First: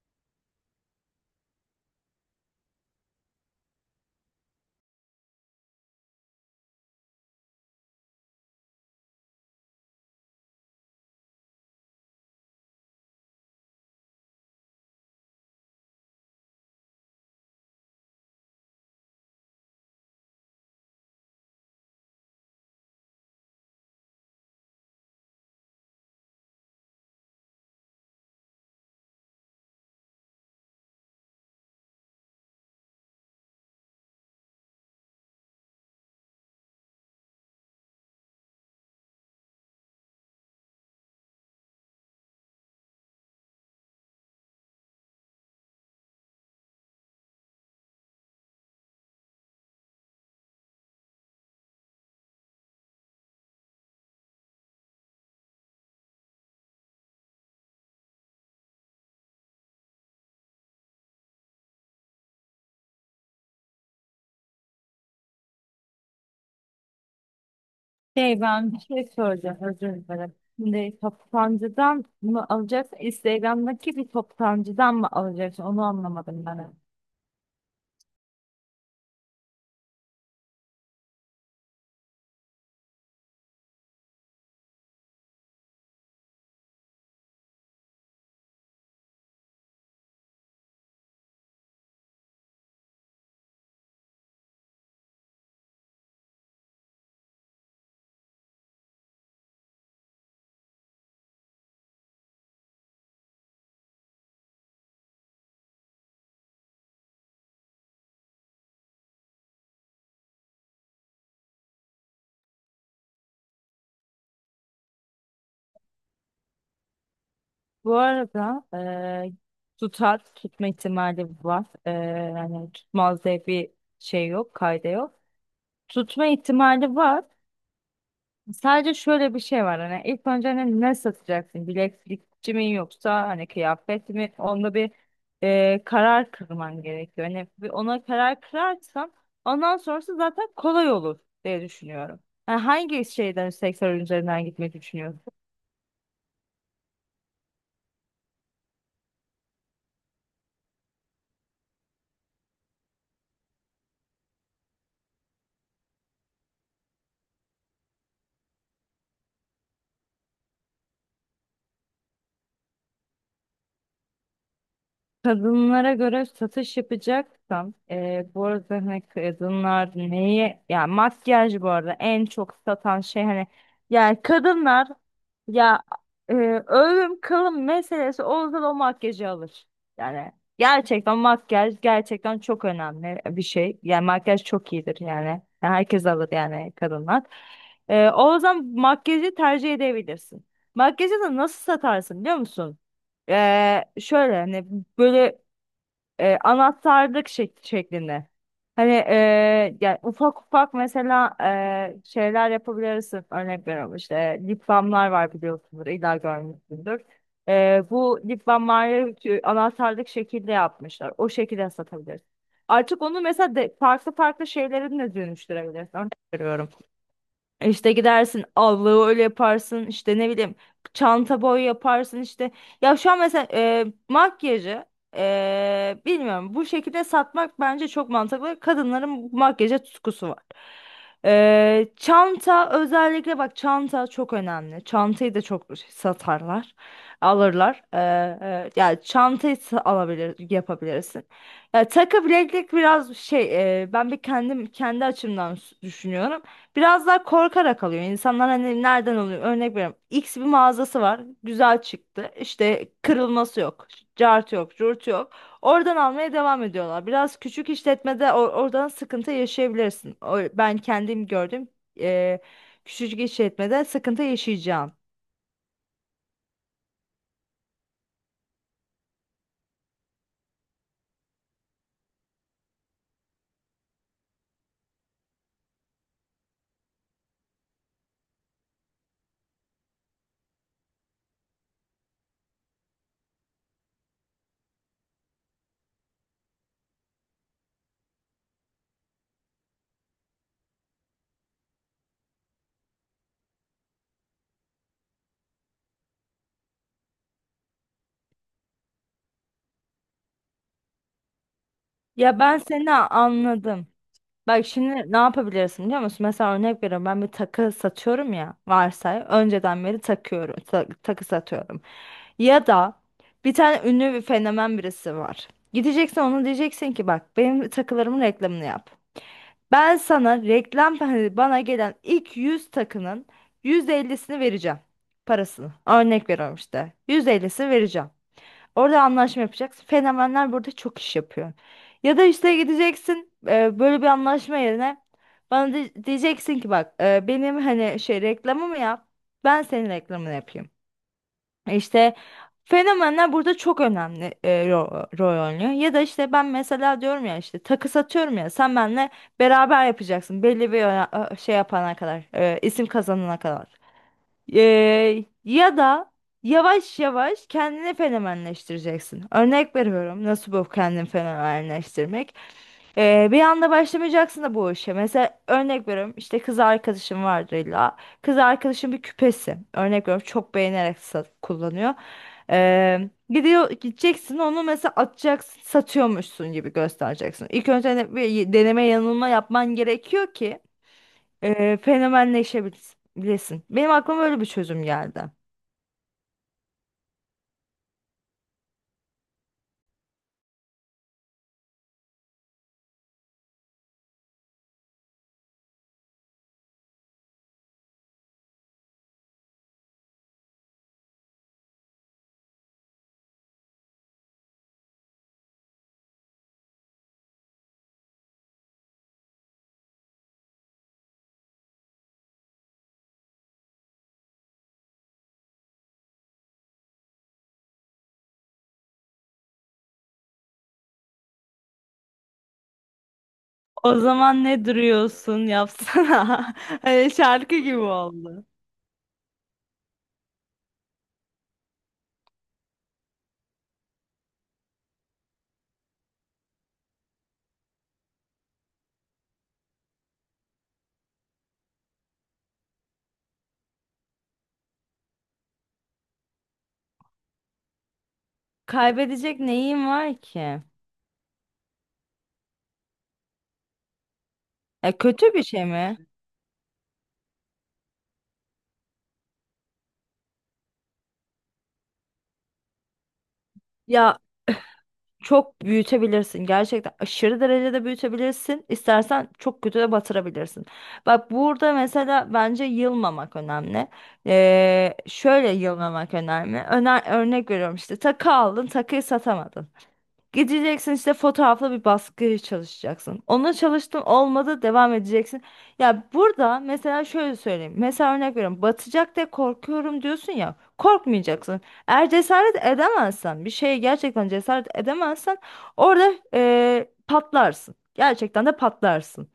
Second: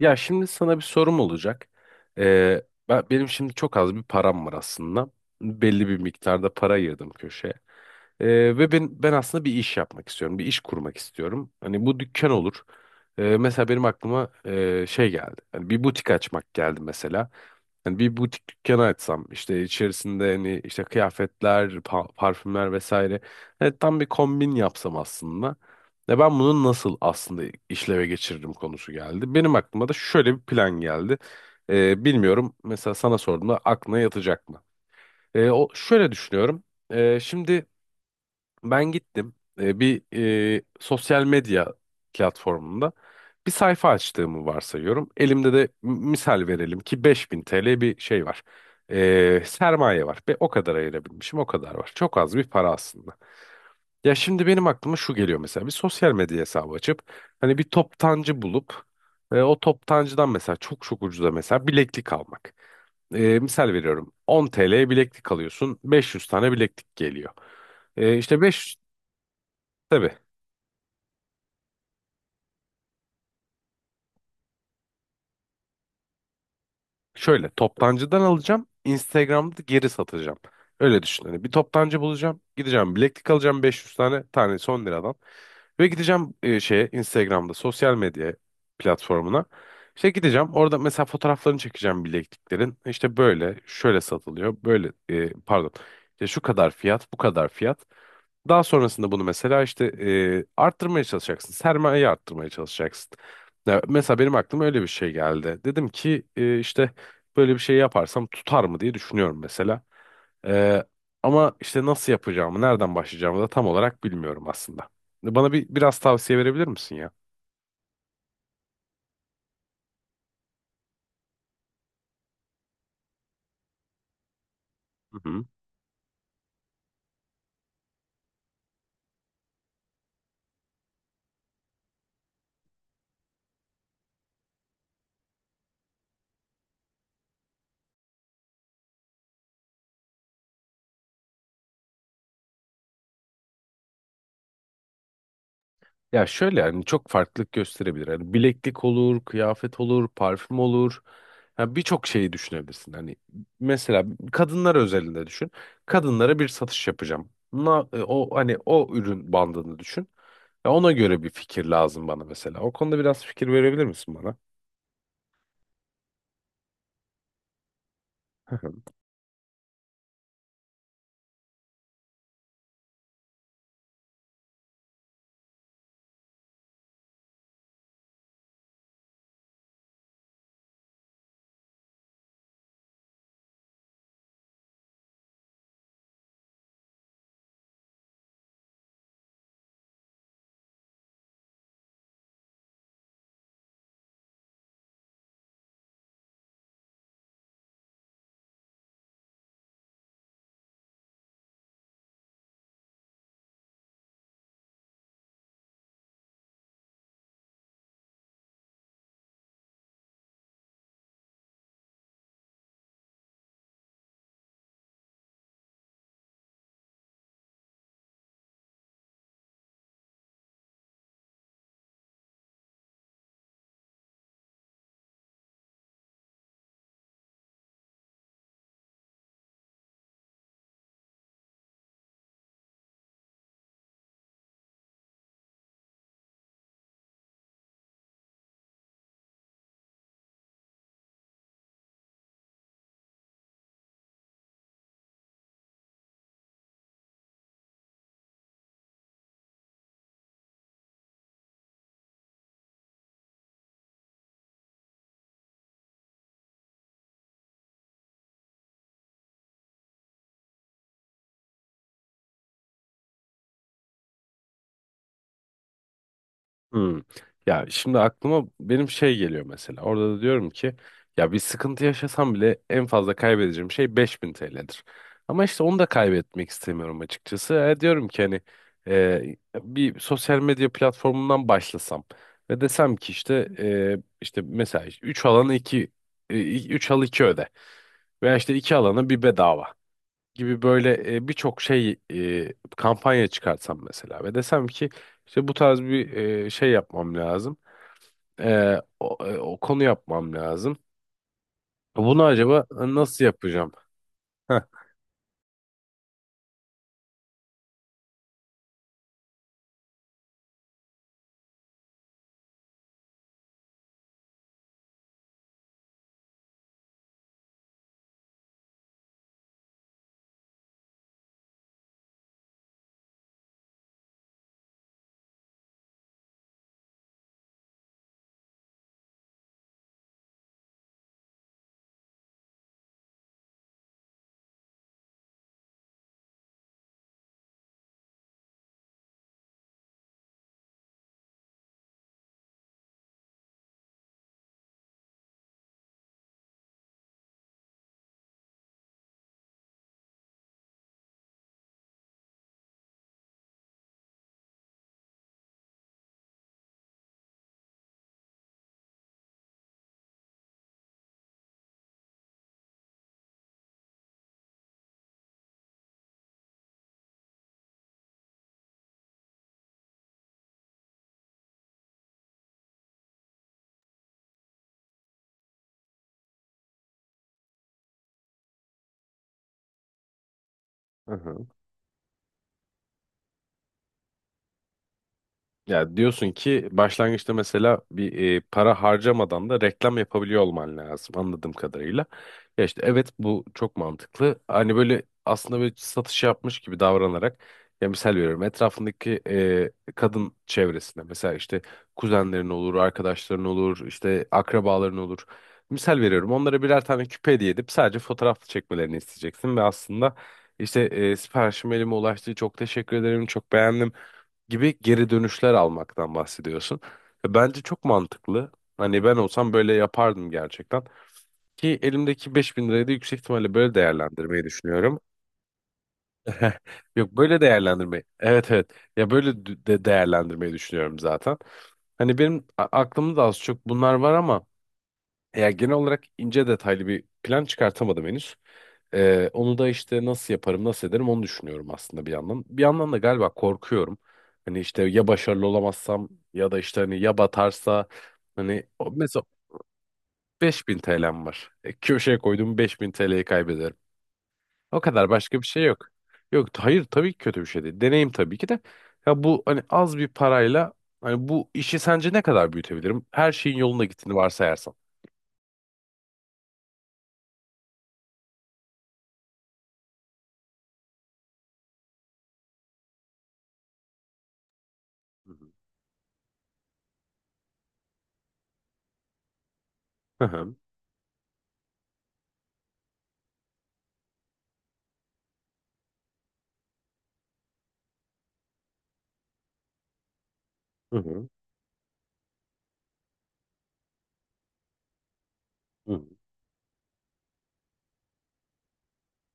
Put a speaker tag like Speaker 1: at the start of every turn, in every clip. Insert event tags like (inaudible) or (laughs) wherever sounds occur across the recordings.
Speaker 1: Ya şimdi sana bir sorum olacak. Ee, benim şimdi çok az bir param var aslında. Belli bir miktarda para ayırdım köşeye. Ee, Ve ben aslında bir iş yapmak istiyorum. Bir iş kurmak istiyorum. Hani bu dükkan olur. Mesela benim aklıma şey geldi. Hani bir butik açmak geldi mesela. Hani bir butik dükkanı açsam işte içerisinde hani işte kıyafetler, parfümler vesaire. Hani tam bir kombin yapsam aslında. Ve ben bunu nasıl aslında işleve geçiririm konusu geldi. Benim aklıma da şöyle bir plan geldi. Bilmiyorum, mesela sana sorduğumda aklına yatacak mı? O şöyle düşünüyorum. Şimdi ben gittim, bir sosyal medya platformunda bir sayfa açtığımı varsayıyorum. Elimde de misal verelim ki 5.000 TL bir şey var. Sermaye var ve o kadar ayırabilmişim, o kadar var. Çok az bir para aslında. Ya şimdi benim aklıma şu geliyor, mesela bir sosyal medya hesabı açıp hani bir toptancı bulup o toptancıdan mesela çok çok ucuza mesela bileklik almak. Misal veriyorum, 10 TL'ye bileklik alıyorsun, 500 tane bileklik geliyor. İşte
Speaker 2: Şey ben
Speaker 1: 500.
Speaker 2: bir şey soracağım özür
Speaker 1: Tabii.
Speaker 2: dilerim. Şimdi toptancıdan mı alacaksın? Instagram'daki bir toptancıdan mı alacaksın? Onu anlamadım ben.
Speaker 1: Şöyle toptancıdan alacağım. Instagram'da geri satacağım. Öyle düşün. Hani bir toptancı bulacağım. Gideceğim bileklik alacağım 500 tane, tanesi 10 liradan. Ve gideceğim şeye, Instagram'da sosyal medya platformuna. İşte gideceğim orada mesela fotoğraflarını çekeceğim bilekliklerin. İşte böyle şöyle satılıyor. Böyle, pardon. İşte şu kadar fiyat, bu kadar fiyat. Daha sonrasında bunu mesela işte arttırmaya çalışacaksın. Sermayeyi arttırmaya çalışacaksın. Ya mesela benim aklıma öyle bir şey geldi. Dedim ki işte böyle bir şey yaparsam tutar mı diye düşünüyorum mesela. E, Ama işte nasıl yapacağımı, nereden başlayacağımı da tam olarak bilmiyorum aslında. Bana bir biraz tavsiye verebilir misin ya?
Speaker 2: Bu arada tutar tutma ihtimali var. Yani tutmaz diye bir şey yok, kayda yok. Tutma ihtimali var. Sadece şöyle bir şey var hani ilk önce hani ne satacaksın? Bileklikçi mi yoksa hani kıyafet mi? Onda bir karar kırman gerekiyor. Hani bir ona karar kırarsan ondan sonrası zaten kolay olur diye düşünüyorum. Yani hangi şeyden sektör üzerinden gitmeyi düşünüyorsun?
Speaker 1: Ya şöyle, yani çok farklılık gösterebilir. Hani bileklik olur, kıyafet olur, parfüm olur. Yani birçok şeyi düşünebilirsin. Hani mesela kadınlar özelinde düşün. Kadınlara bir satış yapacağım. O hani o ürün bandını düşün. Ya ona göre bir fikir lazım bana mesela. O konuda biraz fikir verebilir misin bana?
Speaker 2: Kadınlara göre satış yapacaksam bu arada hani kadınlar neyi ya makyaj bu arada en çok satan şey hani yani kadınlar ya e, ölüm kalım meselesi olsa da o makyajı alır. Yani gerçekten makyaj gerçekten çok önemli bir şey. Yani makyaj çok iyidir yani. Yani herkes alır yani kadınlar. O zaman makyajı tercih edebilirsin. Makyajı da nasıl satarsın biliyor musun? Şöyle hani böyle anahtarlık şeklinde. Hani yani ufak ufak mesela şeyler yapabilirsin. Örnek veriyorum işte lip balmlar var biliyorsunuz. İlla görmüşsündür. Bu lip balmları şu anahtarlık şekilde yapmışlar. O şekilde satabilirsin. Artık onu mesela farklı farklı şeylere de dönüştürebilirsin. Örnek veriyorum. İşte gidersin allığı öyle yaparsın işte ne bileyim çanta boy yaparsın işte. Ya şu an mesela makyajı bilmiyorum bu şekilde satmak bence çok mantıklı. Kadınların makyaja tutkusu var. Çanta özellikle bak çanta çok önemli. Çantayı da çok satarlar alırlar. Yani çantayı alabilir yapabilirsin. Ya takı bileklik biraz şey ben bir kendim kendi açımdan düşünüyorum. Biraz daha korkarak alıyor. İnsanlar hani nereden alıyor? Örnek veriyorum. X bir mağazası var. Güzel çıktı. İşte kırılması yok. Cart yok. Curt yok. Oradan almaya devam ediyorlar. Biraz küçük işletmede oradan sıkıntı yaşayabilirsin. Ben kendim gördüm. Eee küçücük işletmede sıkıntı yaşayacağım.
Speaker 1: Hmm. Ya şimdi aklıma benim şey geliyor mesela. Orada da diyorum ki ya bir sıkıntı yaşasam bile en fazla kaybedeceğim şey 5.000 TL'dir. Ama işte onu da kaybetmek istemiyorum açıkçası. Diyorum ki hani bir sosyal medya platformundan başlasam ve desem ki işte işte mesela işte 3 alana iki, 3 al 2 öde veya işte 2 alana bir bedava gibi böyle birçok şey kampanya çıkartsam mesela ve desem ki işte bu tarz bir şey yapmam lazım. O konu yapmam lazım. Bunu
Speaker 2: Ya ben
Speaker 1: acaba
Speaker 2: seni
Speaker 1: nasıl yapacağım?
Speaker 2: anladım.
Speaker 1: Heh.
Speaker 2: Bak şimdi ne yapabilirsin biliyor musun? Mesela örnek veriyorum ben bir takı satıyorum ya varsay. Önceden beri takıyorum. Takı satıyorum. Ya da bir tane ünlü bir fenomen birisi var. Gideceksin ona diyeceksin ki bak benim takılarımın reklamını yap. Ben sana reklam hani bana gelen ilk 100 takının %50'sini vereceğim. Parasını. Örnek veriyorum işte. %50'sini vereceğim. Orada anlaşma yapacaksın. Fenomenler burada çok iş yapıyor. Ya da işte gideceksin böyle bir anlaşma yerine bana diyeceksin ki bak benim hani şey reklamımı yap. Ben senin reklamını yapayım. İşte fenomenler burada çok önemli rol oynuyor. Ya da işte ben mesela diyorum ya işte takı satıyorum ya sen benimle beraber yapacaksın belli bir şey yapana kadar isim kazanana kadar. Ya da yavaş yavaş kendini fenomenleştireceksin. Örnek veriyorum. Nasıl bu kendini fenomenleştirmek? Bir anda başlamayacaksın da bu işe. Mesela örnek veriyorum işte kız arkadaşım vardır illa. Kız arkadaşım bir küpesi. Örnek veriyorum çok beğenerek kullanıyor. Gideceksin onu mesela atacaksın satıyormuşsun gibi göstereceksin. İlk önce bir deneme yanılma yapman gerekiyor ki
Speaker 1: Hı hı.
Speaker 2: fenomenleşebilirsin. Benim aklıma öyle bir çözüm geldi.
Speaker 1: Ya diyorsun ki başlangıçta mesela bir para harcamadan da reklam yapabiliyor olman lazım, anladığım kadarıyla. Ya işte evet, bu çok mantıklı. Hani böyle aslında böyle satış yapmış gibi davranarak, ya misal veriyorum etrafındaki kadın çevresine mesela işte kuzenlerin olur, arkadaşların olur, işte akrabaların olur. Misal veriyorum onlara birer tane küpe hediye edip sadece fotoğraf çekmelerini isteyeceksin ve aslında işte siparişim elime ulaştı, çok teşekkür ederim, çok beğendim gibi geri dönüşler almaktan bahsediyorsun. Ve bence çok mantıklı. Hani ben olsam böyle yapardım gerçekten. Ki elimdeki 5.000 lirayı da yüksek ihtimalle böyle
Speaker 2: O
Speaker 1: değerlendirmeyi
Speaker 2: zaman ne
Speaker 1: düşünüyorum.
Speaker 2: duruyorsun yapsana.
Speaker 1: (laughs)
Speaker 2: (laughs) Hani
Speaker 1: Yok, böyle
Speaker 2: şarkı gibi
Speaker 1: değerlendirmeyi.
Speaker 2: oldu.
Speaker 1: Evet, evet. Ya böyle de değerlendirmeyi düşünüyorum zaten. Hani benim aklımda da az çok bunlar var, ama ya genel olarak ince detaylı bir plan çıkartamadım henüz. Onu da işte nasıl yaparım, nasıl ederim onu düşünüyorum aslında bir yandan. Bir yandan da galiba korkuyorum. Hani işte ya başarılı olamazsam ya da işte hani ya batarsa hani mesela
Speaker 2: Kaybedecek neyim var ki?
Speaker 1: 5.000 TL'm var. Köşeye koyduğum 5.000 TL'yi kaybederim. O kadar,
Speaker 2: Kötü
Speaker 1: başka
Speaker 2: bir
Speaker 1: bir şey
Speaker 2: şey
Speaker 1: yok.
Speaker 2: mi?
Speaker 1: Yok, hayır, tabii ki kötü bir şey değil. Deneyim, tabii ki de. Ya bu hani az bir parayla hani bu işi sence ne kadar büyütebilirim? Her şeyin yoluna gittiğini
Speaker 2: Ya
Speaker 1: varsayarsan.
Speaker 2: çok büyütebilirsin. Gerçekten aşırı derecede büyütebilirsin. İstersen çok kötü de batırabilirsin. Bak burada mesela bence yılmamak önemli.
Speaker 1: Hı
Speaker 2: Şöyle yılmamak önemli. Örnek veriyorum işte takı aldın takıyı satamadın.
Speaker 1: hı.
Speaker 2: Gideceksin işte fotoğrafla bir baskı çalışacaksın. Ona çalıştın olmadı devam edeceksin. Ya burada mesela şöyle söyleyeyim. Mesela örnek veriyorum. Batacak diye korkuyorum diyorsun ya.
Speaker 1: Hı hı.
Speaker 2: Korkmayacaksın. Eğer cesaret edemezsen bir şeye gerçekten cesaret edemezsen
Speaker 1: Hı hı.
Speaker 2: orada patlarsın. Gerçekten de patlarsın.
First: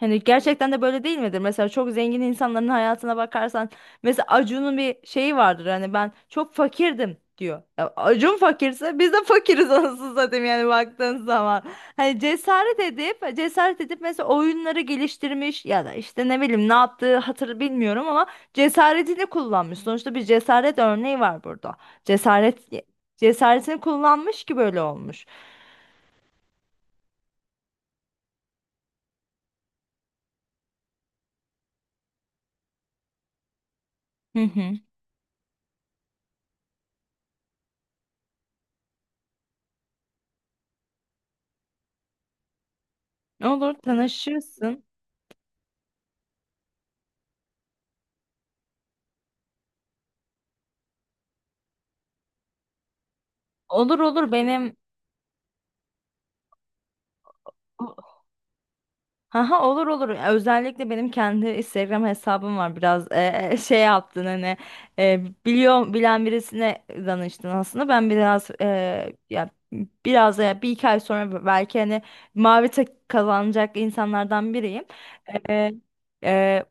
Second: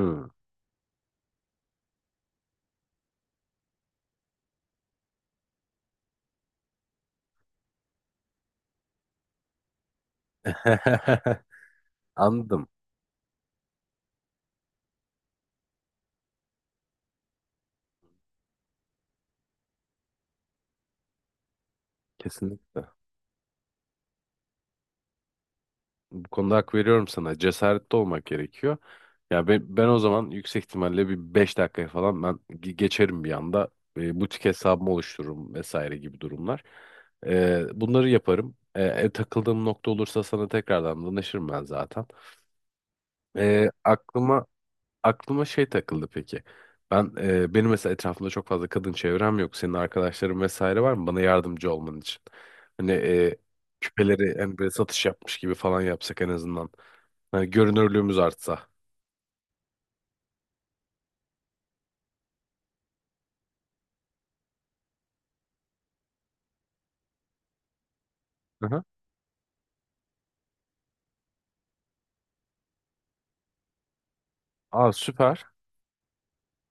Speaker 2: Hani gerçekten de böyle değil midir? Mesela çok zengin insanların hayatına bakarsan mesela Acun'un bir şeyi vardır. Hani ben çok fakirdim diyor. Ya Acun fakirse biz de fakiriz (laughs) anasını satayım yani baktığın
Speaker 1: (laughs)
Speaker 2: zaman. Hani
Speaker 1: Anladım.
Speaker 2: cesaret edip cesaret edip mesela oyunları geliştirmiş ya da işte ne bileyim ne yaptığı hatır bilmiyorum ama cesaretini kullanmış. Sonuçta bir cesaret örneği var burada. Cesaret
Speaker 1: Kesinlikle.
Speaker 2: Cesaretini kullanmış ki böyle olmuş.
Speaker 1: Bu konuda hak veriyorum sana. Cesaretli olmak gerekiyor. Ya ben o zaman yüksek ihtimalle bir 5 dakikaya falan ben geçerim bir anda. Butik
Speaker 2: Hı hı.
Speaker 1: hesabımı oluştururum vesaire gibi durumlar. Bunları yaparım. Takıldığım nokta olursa sana tekrardan danışırım ben zaten. E,
Speaker 2: Olur
Speaker 1: aklıma
Speaker 2: tanışırsın.
Speaker 1: aklıma şey takıldı peki. Benim mesela etrafımda çok fazla kadın çevrem yok. Senin arkadaşların vesaire var mı bana yardımcı olman için? Hani
Speaker 2: Olur olur,
Speaker 1: küpeleri hani böyle
Speaker 2: benim.
Speaker 1: satış yapmış gibi falan yapsak en azından. Hani görünürlüğümüz artsa.
Speaker 2: Haha, olur olur. Özellikle benim kendi Instagram hesabım var. Biraz şey yaptın hani bilen birisine danıştın aslında. Ben biraz
Speaker 1: Aha.
Speaker 2: ya biraz ya bir iki ay sonra belki hani mavi tek kazanacak insanlardan biriyim.
Speaker 1: Aa, süper.
Speaker 2: Ee, e,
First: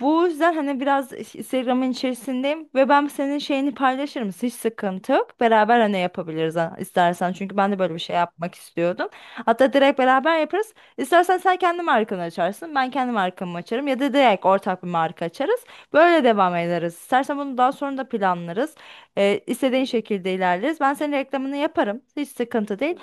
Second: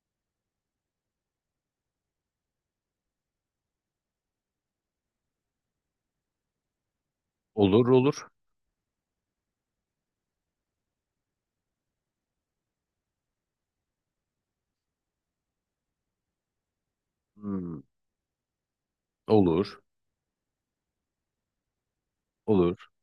Speaker 2: Bu yüzden hani biraz Instagram'ın içerisindeyim ve ben senin şeyini paylaşırım. Hiç sıkıntı yok. Beraber hani yapabiliriz istersen. Çünkü ben de
Speaker 1: Olur,
Speaker 2: böyle bir şey
Speaker 1: olur.
Speaker 2: yapmak istiyordum. Hatta direkt beraber yaparız. İstersen sen kendi markanı açarsın. Ben kendi markamı açarım. Ya da direkt ortak bir marka açarız. Böyle devam ederiz. İstersen bunu daha
Speaker 1: Hmm,
Speaker 2: sonra da planlarız.
Speaker 1: olur.
Speaker 2: İstediğin şekilde ilerleriz. Ben senin reklamını yaparım. Hiç sıkıntı
Speaker 1: Olur.
Speaker 2: değil.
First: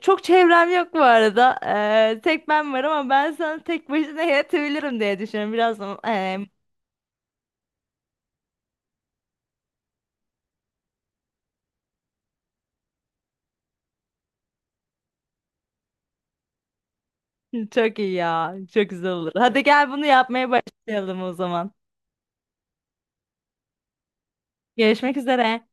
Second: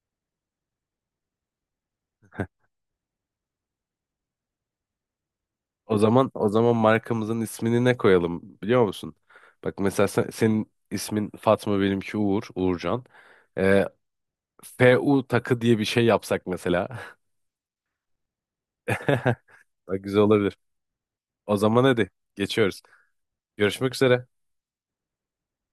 Speaker 2: Çok çevrem yok bu arada. Tek ben varım ama ben sana tek başına yetebilirim diye düşünüyorum. Biraz
Speaker 1: O zaman
Speaker 2: ee,
Speaker 1: o zaman markamızın ismini ne koyalım, biliyor musun? Bak mesela senin ismin Fatma, benimki Uğur, Uğurcan. Ee, FU takı diye bir şey yapsak mesela.
Speaker 2: çok iyi ya. Çok güzel olur.
Speaker 1: (laughs)
Speaker 2: Hadi gel
Speaker 1: Bak,
Speaker 2: bunu
Speaker 1: güzel
Speaker 2: yapmaya
Speaker 1: olabilir.
Speaker 2: başlayalım o
Speaker 1: O
Speaker 2: zaman.
Speaker 1: zaman hadi geçiyoruz. Görüşmek üzere.
Speaker 2: Görüşmek üzere.